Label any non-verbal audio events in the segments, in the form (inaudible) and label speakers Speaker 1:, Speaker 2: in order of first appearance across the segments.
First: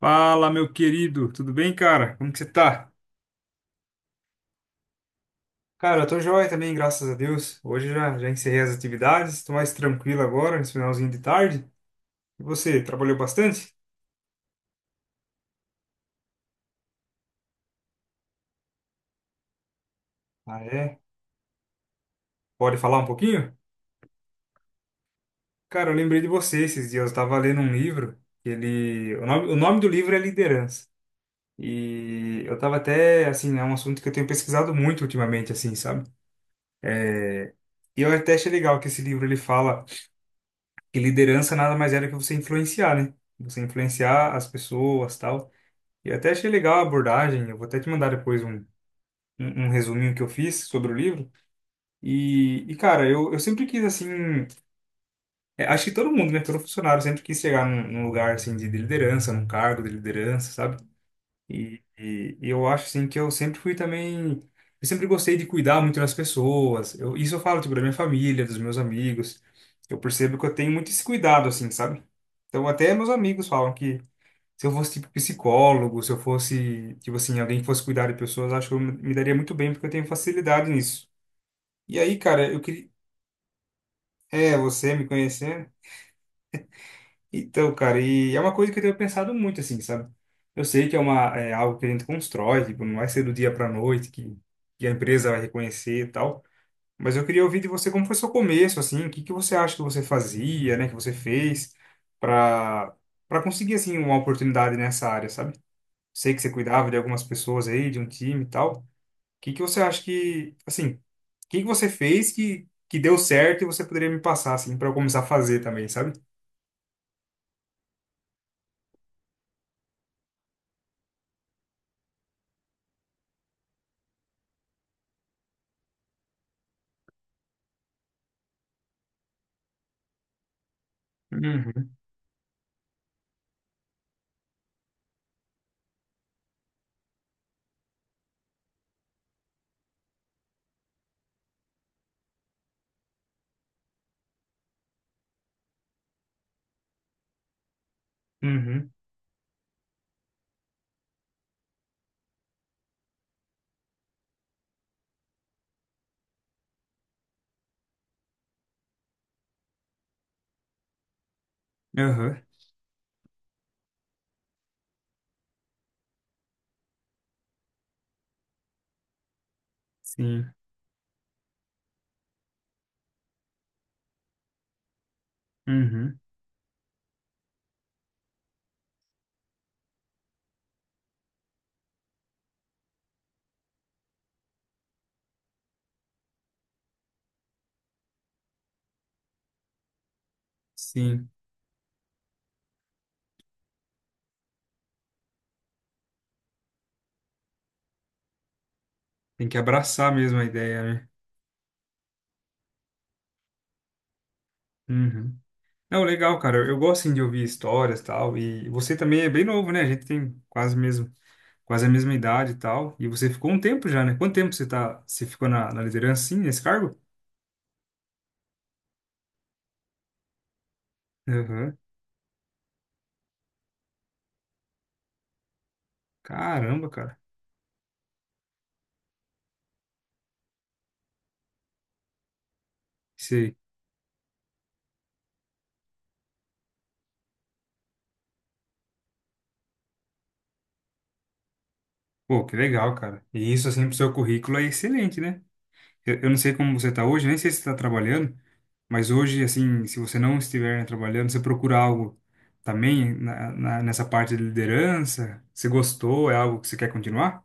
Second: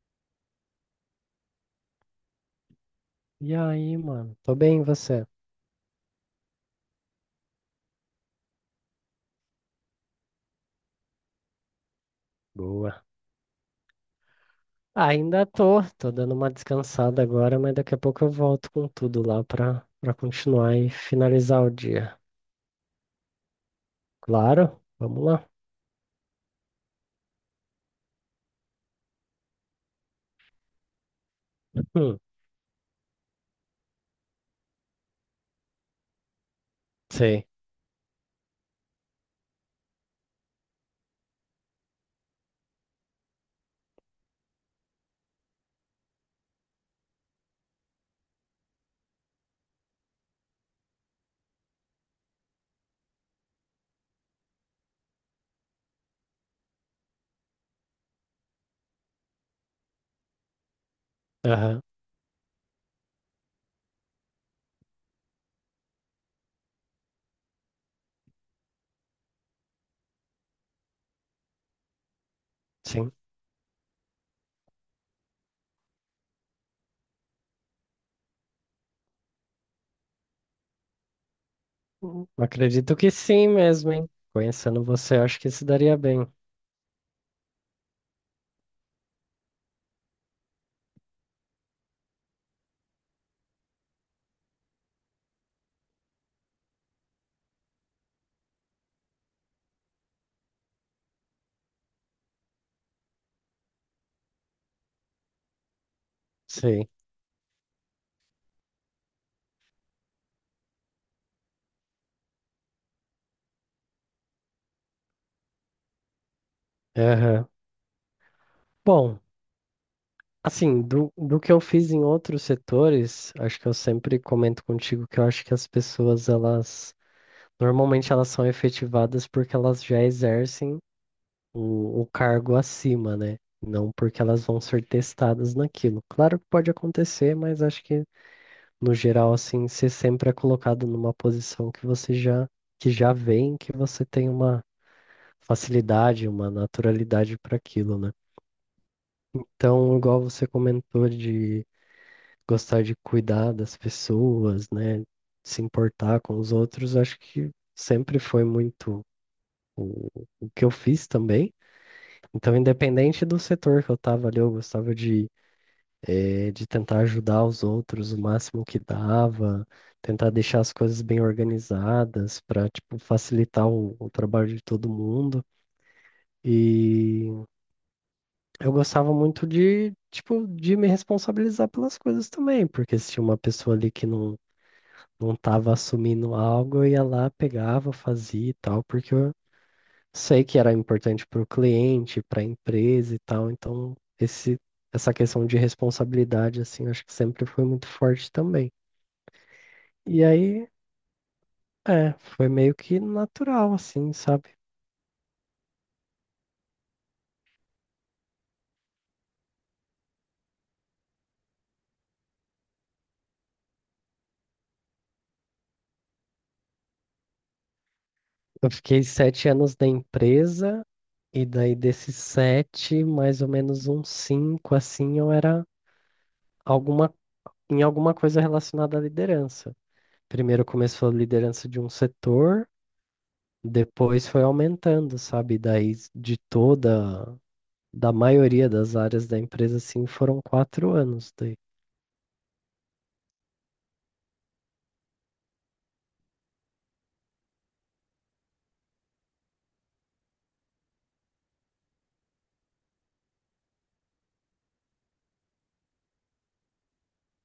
Speaker 1: Fala, meu querido, tudo bem, cara? Como que você tá?
Speaker 2: E aí, mano? Tô bem, e você?
Speaker 1: Cara, eu tô joia também, graças a Deus. Hoje já encerrei as atividades, tô mais tranquilo agora, nesse finalzinho de tarde. E você,
Speaker 2: Boa.
Speaker 1: trabalhou bastante?
Speaker 2: Ainda tô dando uma descansada agora, mas daqui a pouco eu volto com tudo lá pra
Speaker 1: Ah,
Speaker 2: continuar e
Speaker 1: é?
Speaker 2: finalizar o dia.
Speaker 1: Pode falar um pouquinho?
Speaker 2: Claro, vamos lá.
Speaker 1: Cara, eu lembrei de você esses dias, eu tava lendo um livro, ele... O nome do livro é Liderança.
Speaker 2: Hum,
Speaker 1: E eu tava até, assim, é um assunto que eu tenho pesquisado muito ultimamente, assim, sabe?
Speaker 2: sei.
Speaker 1: E eu até achei legal que esse livro, ele fala que liderança nada mais é do que você influenciar, né? Você influenciar as pessoas, tal. E até achei legal a abordagem, eu vou até te mandar depois um resuminho que eu fiz sobre o livro. E cara, eu sempre quis, assim, é, acho que todo mundo, né, todo funcionário sempre quis chegar num lugar, assim, de liderança, num cargo de liderança, sabe?
Speaker 2: Aham,
Speaker 1: E eu acho, assim, que eu sempre fui também, eu sempre gostei de cuidar muito das pessoas. Eu, isso eu falo, tipo, da minha família, dos meus amigos. Eu percebo que eu tenho muito esse cuidado, assim, sabe? Então, até meus
Speaker 2: sim.
Speaker 1: amigos falam que se eu fosse tipo psicólogo, se eu fosse, tipo assim, alguém que fosse cuidar de pessoas, acho que eu me daria muito bem, porque eu tenho facilidade nisso. E aí, cara, eu queria.
Speaker 2: Acredito que sim mesmo, hein?
Speaker 1: É,
Speaker 2: Conhecendo
Speaker 1: você me
Speaker 2: você, acho que se
Speaker 1: conhecendo.
Speaker 2: daria bem.
Speaker 1: Então, cara, e é uma coisa que eu tenho pensado muito, assim, sabe? Eu sei que é uma, é algo que a gente constrói, tipo, não vai ser do dia pra noite que a empresa vai reconhecer e tal. Mas eu queria ouvir de você como foi seu começo, assim, o que que você acha que você fazia, né, que você fez para para conseguir, assim, uma oportunidade nessa área, sabe? Sei que você
Speaker 2: Sei.
Speaker 1: cuidava de algumas pessoas aí, de um time e tal. O que que você acha que, assim, o que que você fez que deu certo e você poderia me passar, assim, para eu começar a fazer também, sabe?
Speaker 2: Aham. Bom, assim, do que eu fiz em outros setores, acho que eu sempre comento contigo que eu acho que as pessoas, elas. Normalmente elas são efetivadas porque elas já exercem
Speaker 1: Uhum,
Speaker 2: o cargo acima, né? Não porque elas vão ser testadas naquilo. Claro que pode acontecer, mas acho que no geral, assim, você sempre é colocado numa posição que você já que já vem, que você tem uma facilidade, uma naturalidade para aquilo, né?
Speaker 1: uhum,
Speaker 2: Então, igual você comentou de gostar de cuidar das pessoas, né? Se importar com os outros, acho que sempre foi muito o, o que eu fiz também.
Speaker 1: uhum,
Speaker 2: Então, independente do setor que eu estava ali, eu gostava de tentar ajudar os outros o máximo que dava, tentar
Speaker 1: sim,
Speaker 2: deixar as coisas bem organizadas para, tipo, facilitar o trabalho de todo mundo.
Speaker 1: uhum,
Speaker 2: E eu gostava muito de, tipo, de me responsabilizar pelas coisas também, porque se tinha uma pessoa ali que não estava assumindo algo, eu ia lá, pegava, fazia e tal, porque eu sei que era importante
Speaker 1: sim.
Speaker 2: para o cliente, para a empresa e tal, então essa questão de responsabilidade, assim, acho que sempre foi muito forte também.
Speaker 1: Tem que abraçar
Speaker 2: E
Speaker 1: mesmo a
Speaker 2: aí,
Speaker 1: ideia, né?
Speaker 2: foi meio que natural, assim, sabe?
Speaker 1: Uhum. Não, legal, cara. Eu gosto, assim, de ouvir histórias e tal. E você também é bem novo, né? A gente tem quase mesmo, quase a mesma idade e tal. E você ficou um tempo já, né? Quanto tempo você tá, você ficou na liderança, assim, nesse cargo?
Speaker 2: Eu fiquei 7 anos na empresa, e daí
Speaker 1: Aham.
Speaker 2: desses 7, mais ou menos uns cinco, assim, eu era
Speaker 1: Caramba,
Speaker 2: alguma,
Speaker 1: cara.
Speaker 2: em alguma coisa relacionada à liderança. Primeiro começou a liderança de um setor,
Speaker 1: Sei.
Speaker 2: depois foi aumentando, sabe? Daí de toda da maioria das áreas da empresa, assim, foram 4 anos daí.
Speaker 1: Pô, que legal, cara. E isso, assim, pro seu currículo é excelente, né? Eu não sei como você tá hoje, nem sei se você tá trabalhando, mas hoje, assim, se você não estiver, né, trabalhando, você procura algo também nessa parte de liderança? Você gostou? É algo que você quer continuar?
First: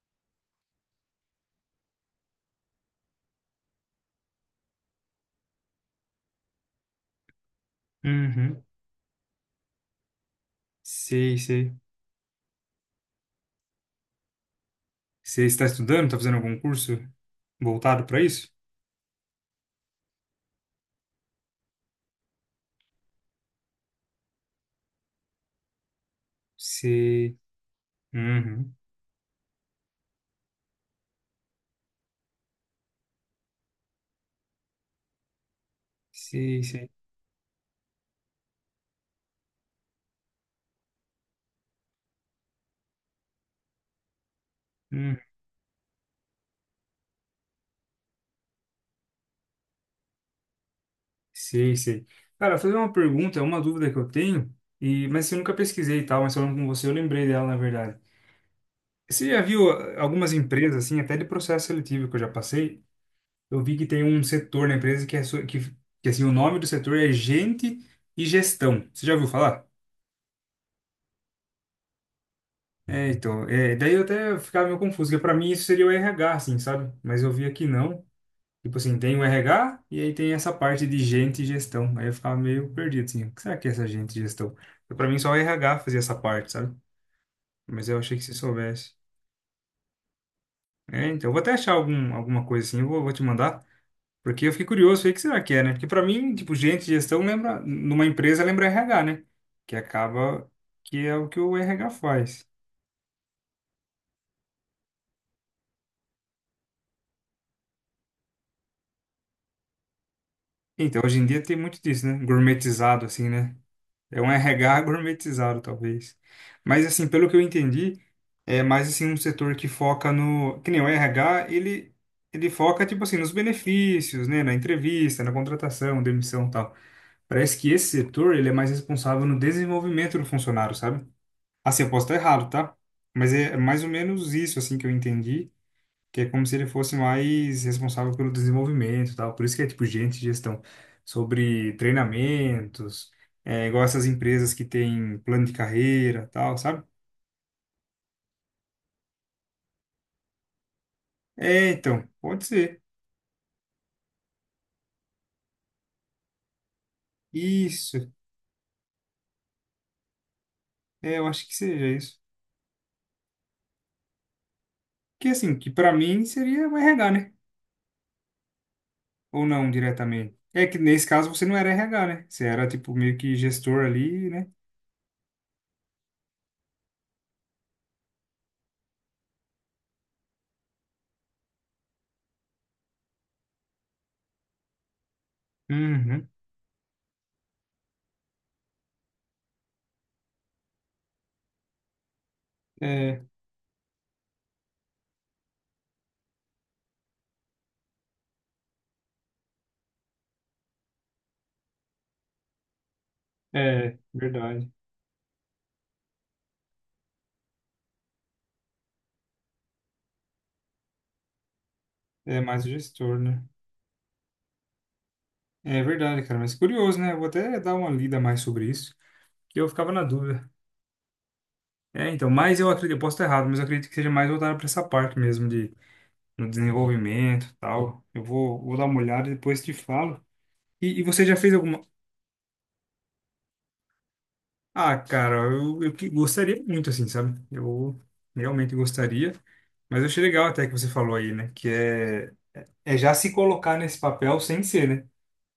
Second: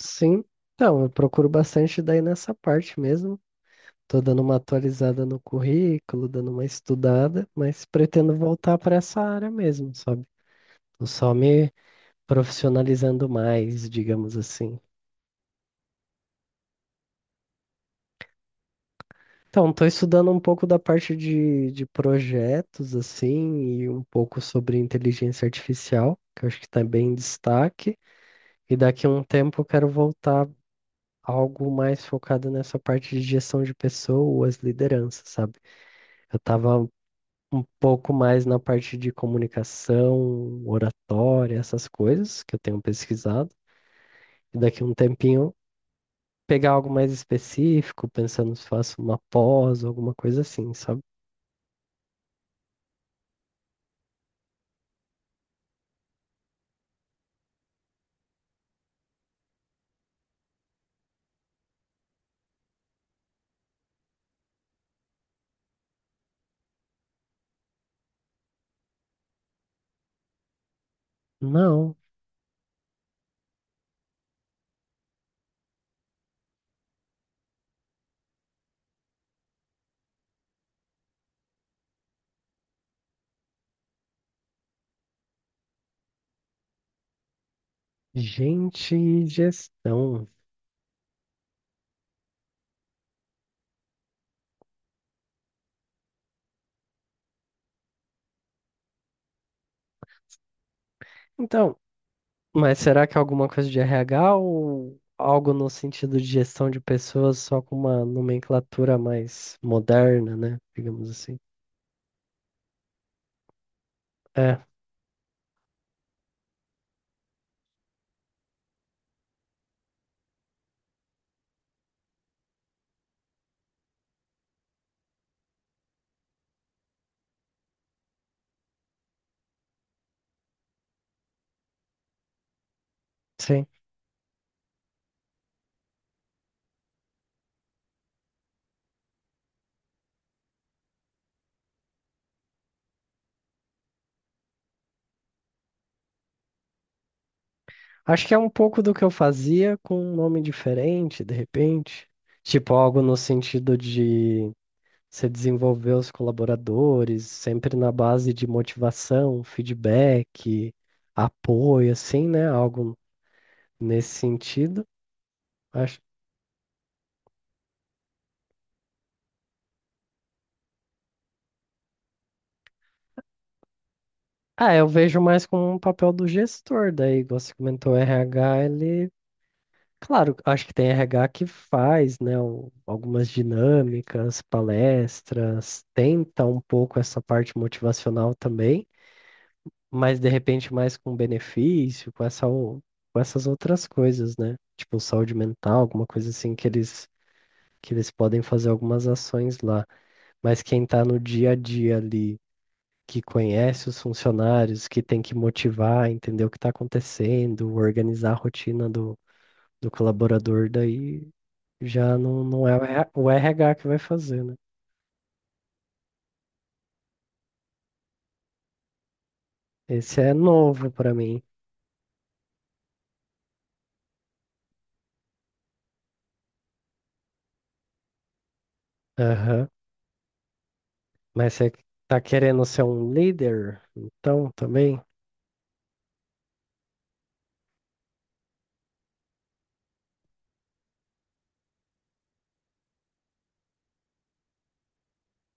Speaker 2: Sim, então, eu procuro bastante daí nessa parte mesmo. Tô dando uma atualizada no currículo, dando uma estudada, mas pretendo
Speaker 1: Uhum.
Speaker 2: voltar para essa área mesmo, sabe? Tô só
Speaker 1: Sei,
Speaker 2: me
Speaker 1: sei.
Speaker 2: profissionalizando mais, digamos assim.
Speaker 1: Você está estudando? Tá fazendo algum curso voltado para isso?
Speaker 2: Então, tô estudando um pouco da parte de projetos, assim, e um pouco sobre inteligência artificial, que eu acho que está bem em
Speaker 1: Sei.
Speaker 2: destaque.
Speaker 1: Uhum.
Speaker 2: E daqui a um tempo eu quero voltar algo mais focado nessa parte de gestão de pessoas, liderança, sabe? Eu
Speaker 1: Sei,
Speaker 2: tava
Speaker 1: sei.
Speaker 2: um pouco mais na parte de comunicação, oratória, essas coisas que eu tenho pesquisado. E daqui a um tempinho pegar algo mais específico, pensando se faço uma pós, alguma coisa assim, sabe?
Speaker 1: Sei, sei. Cara, fazer uma pergunta, é uma dúvida que eu tenho, e mas eu nunca pesquisei e tal, mas falando com você, eu lembrei dela, na verdade. Você já viu ah, algumas empresas, assim, até de processo seletivo que eu já passei, eu vi que tem um setor na empresa que é, que assim, o nome do setor é gente e gestão. Você já ouviu falar?
Speaker 2: Não,
Speaker 1: É, então, é, daí eu até ficava meio confuso, porque pra mim isso seria o RH, assim, sabe? Mas eu vi aqui não. Tipo assim, tem o RH e aí tem essa parte de gente e gestão. Aí eu ficava meio perdido, assim, o que será que é essa gente e gestão? Porque pra mim só o RH fazia essa parte, sabe? Mas eu achei que se soubesse.
Speaker 2: gente, e gestão.
Speaker 1: É, então, eu vou até achar alguma coisa assim, eu vou te mandar, porque eu fiquei curioso, aí, o que será que é, né? Porque pra mim, tipo, gente e gestão lembra, numa empresa lembra RH, né? Que acaba que é o que o
Speaker 2: Então,
Speaker 1: RH faz.
Speaker 2: mas será que é alguma coisa de RH ou algo no sentido de gestão de pessoas só com uma nomenclatura mais moderna, né?
Speaker 1: Então,
Speaker 2: Digamos
Speaker 1: hoje em
Speaker 2: assim.
Speaker 1: dia tem muito disso, né? Gourmetizado, assim, né? É um
Speaker 2: É,
Speaker 1: RH (laughs) gourmetizado, talvez. Mas, assim, pelo que eu entendi, é mais, assim, um setor que foca no... Que nem o RH, ele foca, tipo assim, nos benefícios, né? Na entrevista, na contratação, demissão e tal. Parece que esse setor, ele é mais responsável no desenvolvimento do funcionário, sabe? Assim, eu posso estar errado, tá? Mas é
Speaker 2: sim.
Speaker 1: mais ou menos isso, assim, que eu entendi que é como se ele fosse mais responsável pelo desenvolvimento e tal. Por isso que é tipo gerente de gestão, sobre treinamentos, é, igual essas empresas que têm plano de carreira e tal, sabe?
Speaker 2: Acho que é um pouco do que eu fazia com um nome diferente, de
Speaker 1: É, então,
Speaker 2: repente.
Speaker 1: pode
Speaker 2: Tipo,
Speaker 1: ser.
Speaker 2: algo no sentido de você desenvolver os colaboradores, sempre na
Speaker 1: Isso.
Speaker 2: base de motivação, feedback,
Speaker 1: É, eu acho que seja
Speaker 2: apoio,
Speaker 1: isso.
Speaker 2: assim, né? Algo nesse sentido.
Speaker 1: Que assim, que pra
Speaker 2: Acho.
Speaker 1: mim seria o RH, né? Ou não diretamente. É que nesse caso você não era RH, né? Você era tipo meio que gestor ali, né?
Speaker 2: Ah, eu vejo mais como um papel do gestor, daí, igual você comentou, o RH, ele, claro, acho que tem RH que faz, né, algumas dinâmicas, palestras,
Speaker 1: Uhum.
Speaker 2: tenta um pouco essa parte motivacional também, mas de repente mais com benefício, com
Speaker 1: É,
Speaker 2: essas outras coisas, né? Tipo saúde mental, alguma coisa assim que eles podem fazer algumas ações lá, mas quem tá no dia a dia ali que conhece
Speaker 1: é,
Speaker 2: os
Speaker 1: verdade.
Speaker 2: funcionários, que tem que motivar, entender o que está acontecendo, organizar a rotina do colaborador, daí já
Speaker 1: É
Speaker 2: não,
Speaker 1: mais
Speaker 2: não
Speaker 1: o
Speaker 2: é o RH
Speaker 1: gestor, né?
Speaker 2: o RH que vai fazer, né?
Speaker 1: É verdade, cara, mas curioso, né? Eu vou até dar uma lida mais sobre isso, que eu ficava na
Speaker 2: Esse é
Speaker 1: dúvida.
Speaker 2: novo para mim.
Speaker 1: É, então, mas eu acredito, eu posso estar errado, mas eu acredito que seja mais voltado para essa parte mesmo de no desenvolvimento, e tal. Eu vou dar uma olhada e depois
Speaker 2: Aham.
Speaker 1: te falo. E você já fez
Speaker 2: Mas você
Speaker 1: alguma?
Speaker 2: tá querendo ser um líder? Então,
Speaker 1: Ah,
Speaker 2: também?
Speaker 1: cara, eu gostaria muito assim, sabe? Eu realmente gostaria, mas eu achei legal até que você falou aí, né? Que é já se colocar nesse papel sem ser, né?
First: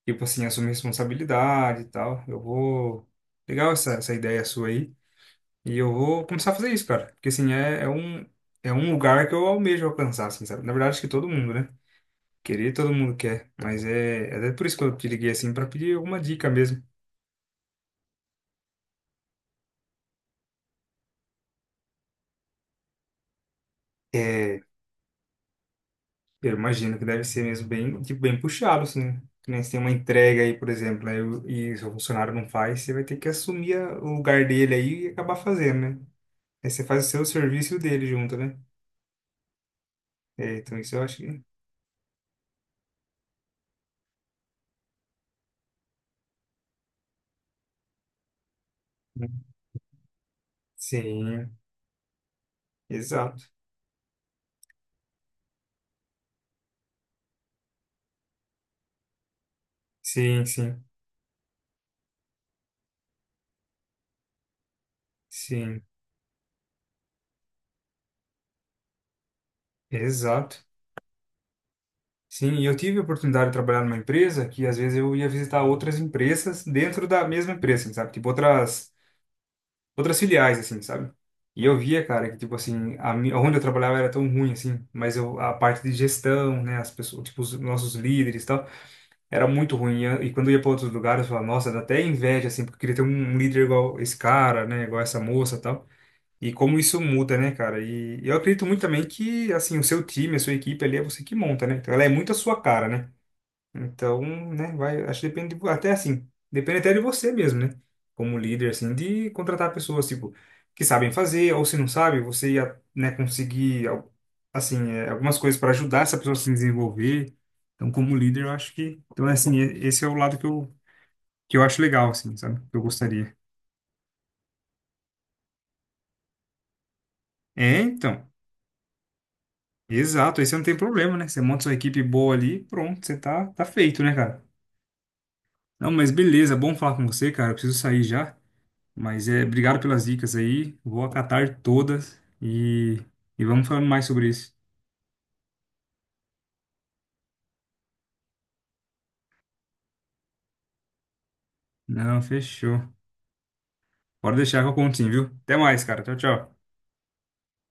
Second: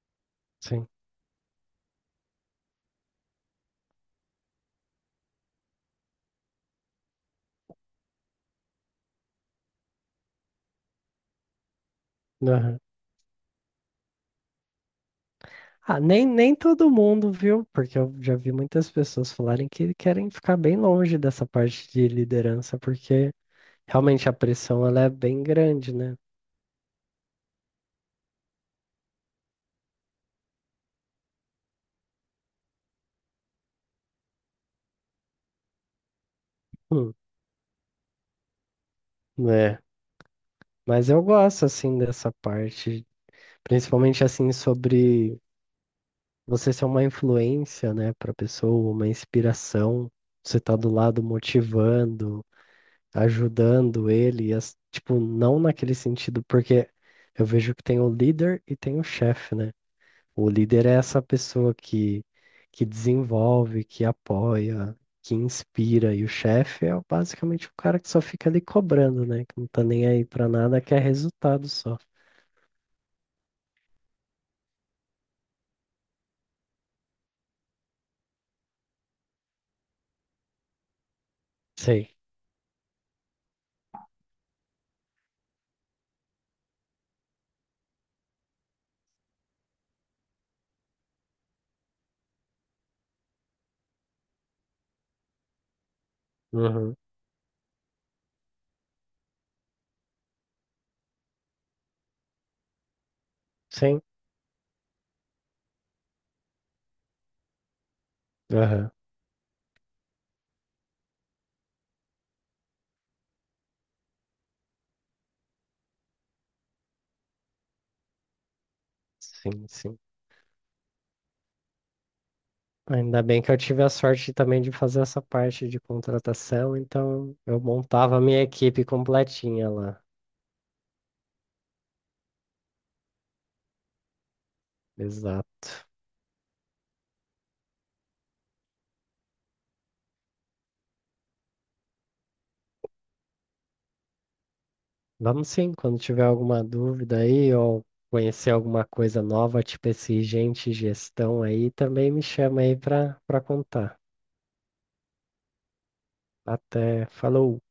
Speaker 1: Tipo assim, assumir
Speaker 2: Sim.
Speaker 1: responsabilidade e tal. Eu vou Legal essa ideia sua aí. E eu vou começar a fazer isso, cara. Porque, assim, é um lugar que eu almejo alcançar, assim, sabe? Na verdade, acho que todo mundo, né? Querer,
Speaker 2: Aham.
Speaker 1: todo mundo quer. Mas é até por isso que eu te liguei, assim, pra pedir
Speaker 2: Ah,
Speaker 1: alguma
Speaker 2: nem,
Speaker 1: dica
Speaker 2: nem
Speaker 1: mesmo.
Speaker 2: todo mundo, viu? Porque eu já vi muitas pessoas falarem que querem ficar bem longe dessa parte de liderança, porque realmente a
Speaker 1: É,
Speaker 2: pressão ela é bem grande, né?
Speaker 1: eu imagino que deve ser mesmo bem, tipo, bem puxado, assim. Né? Que nem se tem uma entrega aí, por exemplo, né? E o seu funcionário não faz, você vai ter que assumir o lugar dele aí e acabar fazendo, né? Aí você faz o seu serviço e o dele junto, né?
Speaker 2: Né?
Speaker 1: É, então isso eu
Speaker 2: Mas
Speaker 1: acho
Speaker 2: eu
Speaker 1: que...
Speaker 2: gosto, assim, dessa parte, principalmente, assim, sobre você ser uma influência, né, para pessoa, uma
Speaker 1: Né?
Speaker 2: inspiração, você tá do lado
Speaker 1: Sim,
Speaker 2: motivando,
Speaker 1: exato.
Speaker 2: ajudando ele, tipo, não naquele sentido, porque eu vejo que tem o líder e tem o chefe, né?
Speaker 1: Sim,
Speaker 2: O
Speaker 1: sim,
Speaker 2: líder é essa pessoa que desenvolve, que apoia, que
Speaker 1: sim,
Speaker 2: inspira, e o chefe é basicamente o cara que só fica ali cobrando, né? Que não tá nem aí pra
Speaker 1: exato.
Speaker 2: nada, quer resultado só.
Speaker 1: Sim, e eu tive a oportunidade de trabalhar numa empresa que às vezes eu ia visitar outras empresas dentro da mesma empresa, assim, sabe? Tipo outras filiais assim, sabe? E eu via,
Speaker 2: Sei.
Speaker 1: cara, que tipo assim, onde eu trabalhava era tão ruim assim, mas eu a parte de gestão, né, as pessoas, tipo os nossos líderes e tal, era muito ruim. E quando eu ia para outros lugares, eu falava, nossa, dá até inveja assim, porque eu queria ter um líder igual esse cara, né, igual essa moça, e tal. E como
Speaker 2: Uhum.
Speaker 1: isso muda, né, cara? E eu acredito muito também que, assim, o seu time, a sua equipe ali é você que monta, né? Então ela é muito a sua cara, né?
Speaker 2: Sim.
Speaker 1: Então, né, vai, acho que depende, até assim, depende até de você mesmo, né? Como líder,
Speaker 2: Aham.
Speaker 1: assim, de contratar pessoas, tipo, que sabem fazer, ou se não sabe, você ia, né, conseguir, assim, é, algumas coisas para ajudar essa pessoa a se desenvolver. Então, como líder, eu acho que, então, é assim,
Speaker 2: Sim, sim.
Speaker 1: esse é o lado que eu acho legal, assim, sabe? Que eu
Speaker 2: Ainda
Speaker 1: gostaria.
Speaker 2: bem que eu tive a sorte também de fazer essa parte de contratação, então eu
Speaker 1: É,
Speaker 2: montava a
Speaker 1: então,
Speaker 2: minha equipe completinha lá.
Speaker 1: exato, aí você não tem problema, né? Você monta sua equipe boa ali, pronto, você tá, tá feito, né, cara?
Speaker 2: Exato.
Speaker 1: Não, mas beleza, bom falar com você, cara, eu preciso sair já. Mas é, obrigado pelas dicas aí. Vou acatar todas e vamos falando mais sobre isso.
Speaker 2: Vamos sim, quando tiver alguma dúvida aí ou conhecer alguma coisa nova, tipo esse gente gestão aí, também
Speaker 1: Não,
Speaker 2: me chama aí
Speaker 1: fechou.
Speaker 2: para contar.
Speaker 1: Pode deixar que eu conto sim, viu? Até mais, cara. Tchau, tchau.
Speaker 2: Até, falou.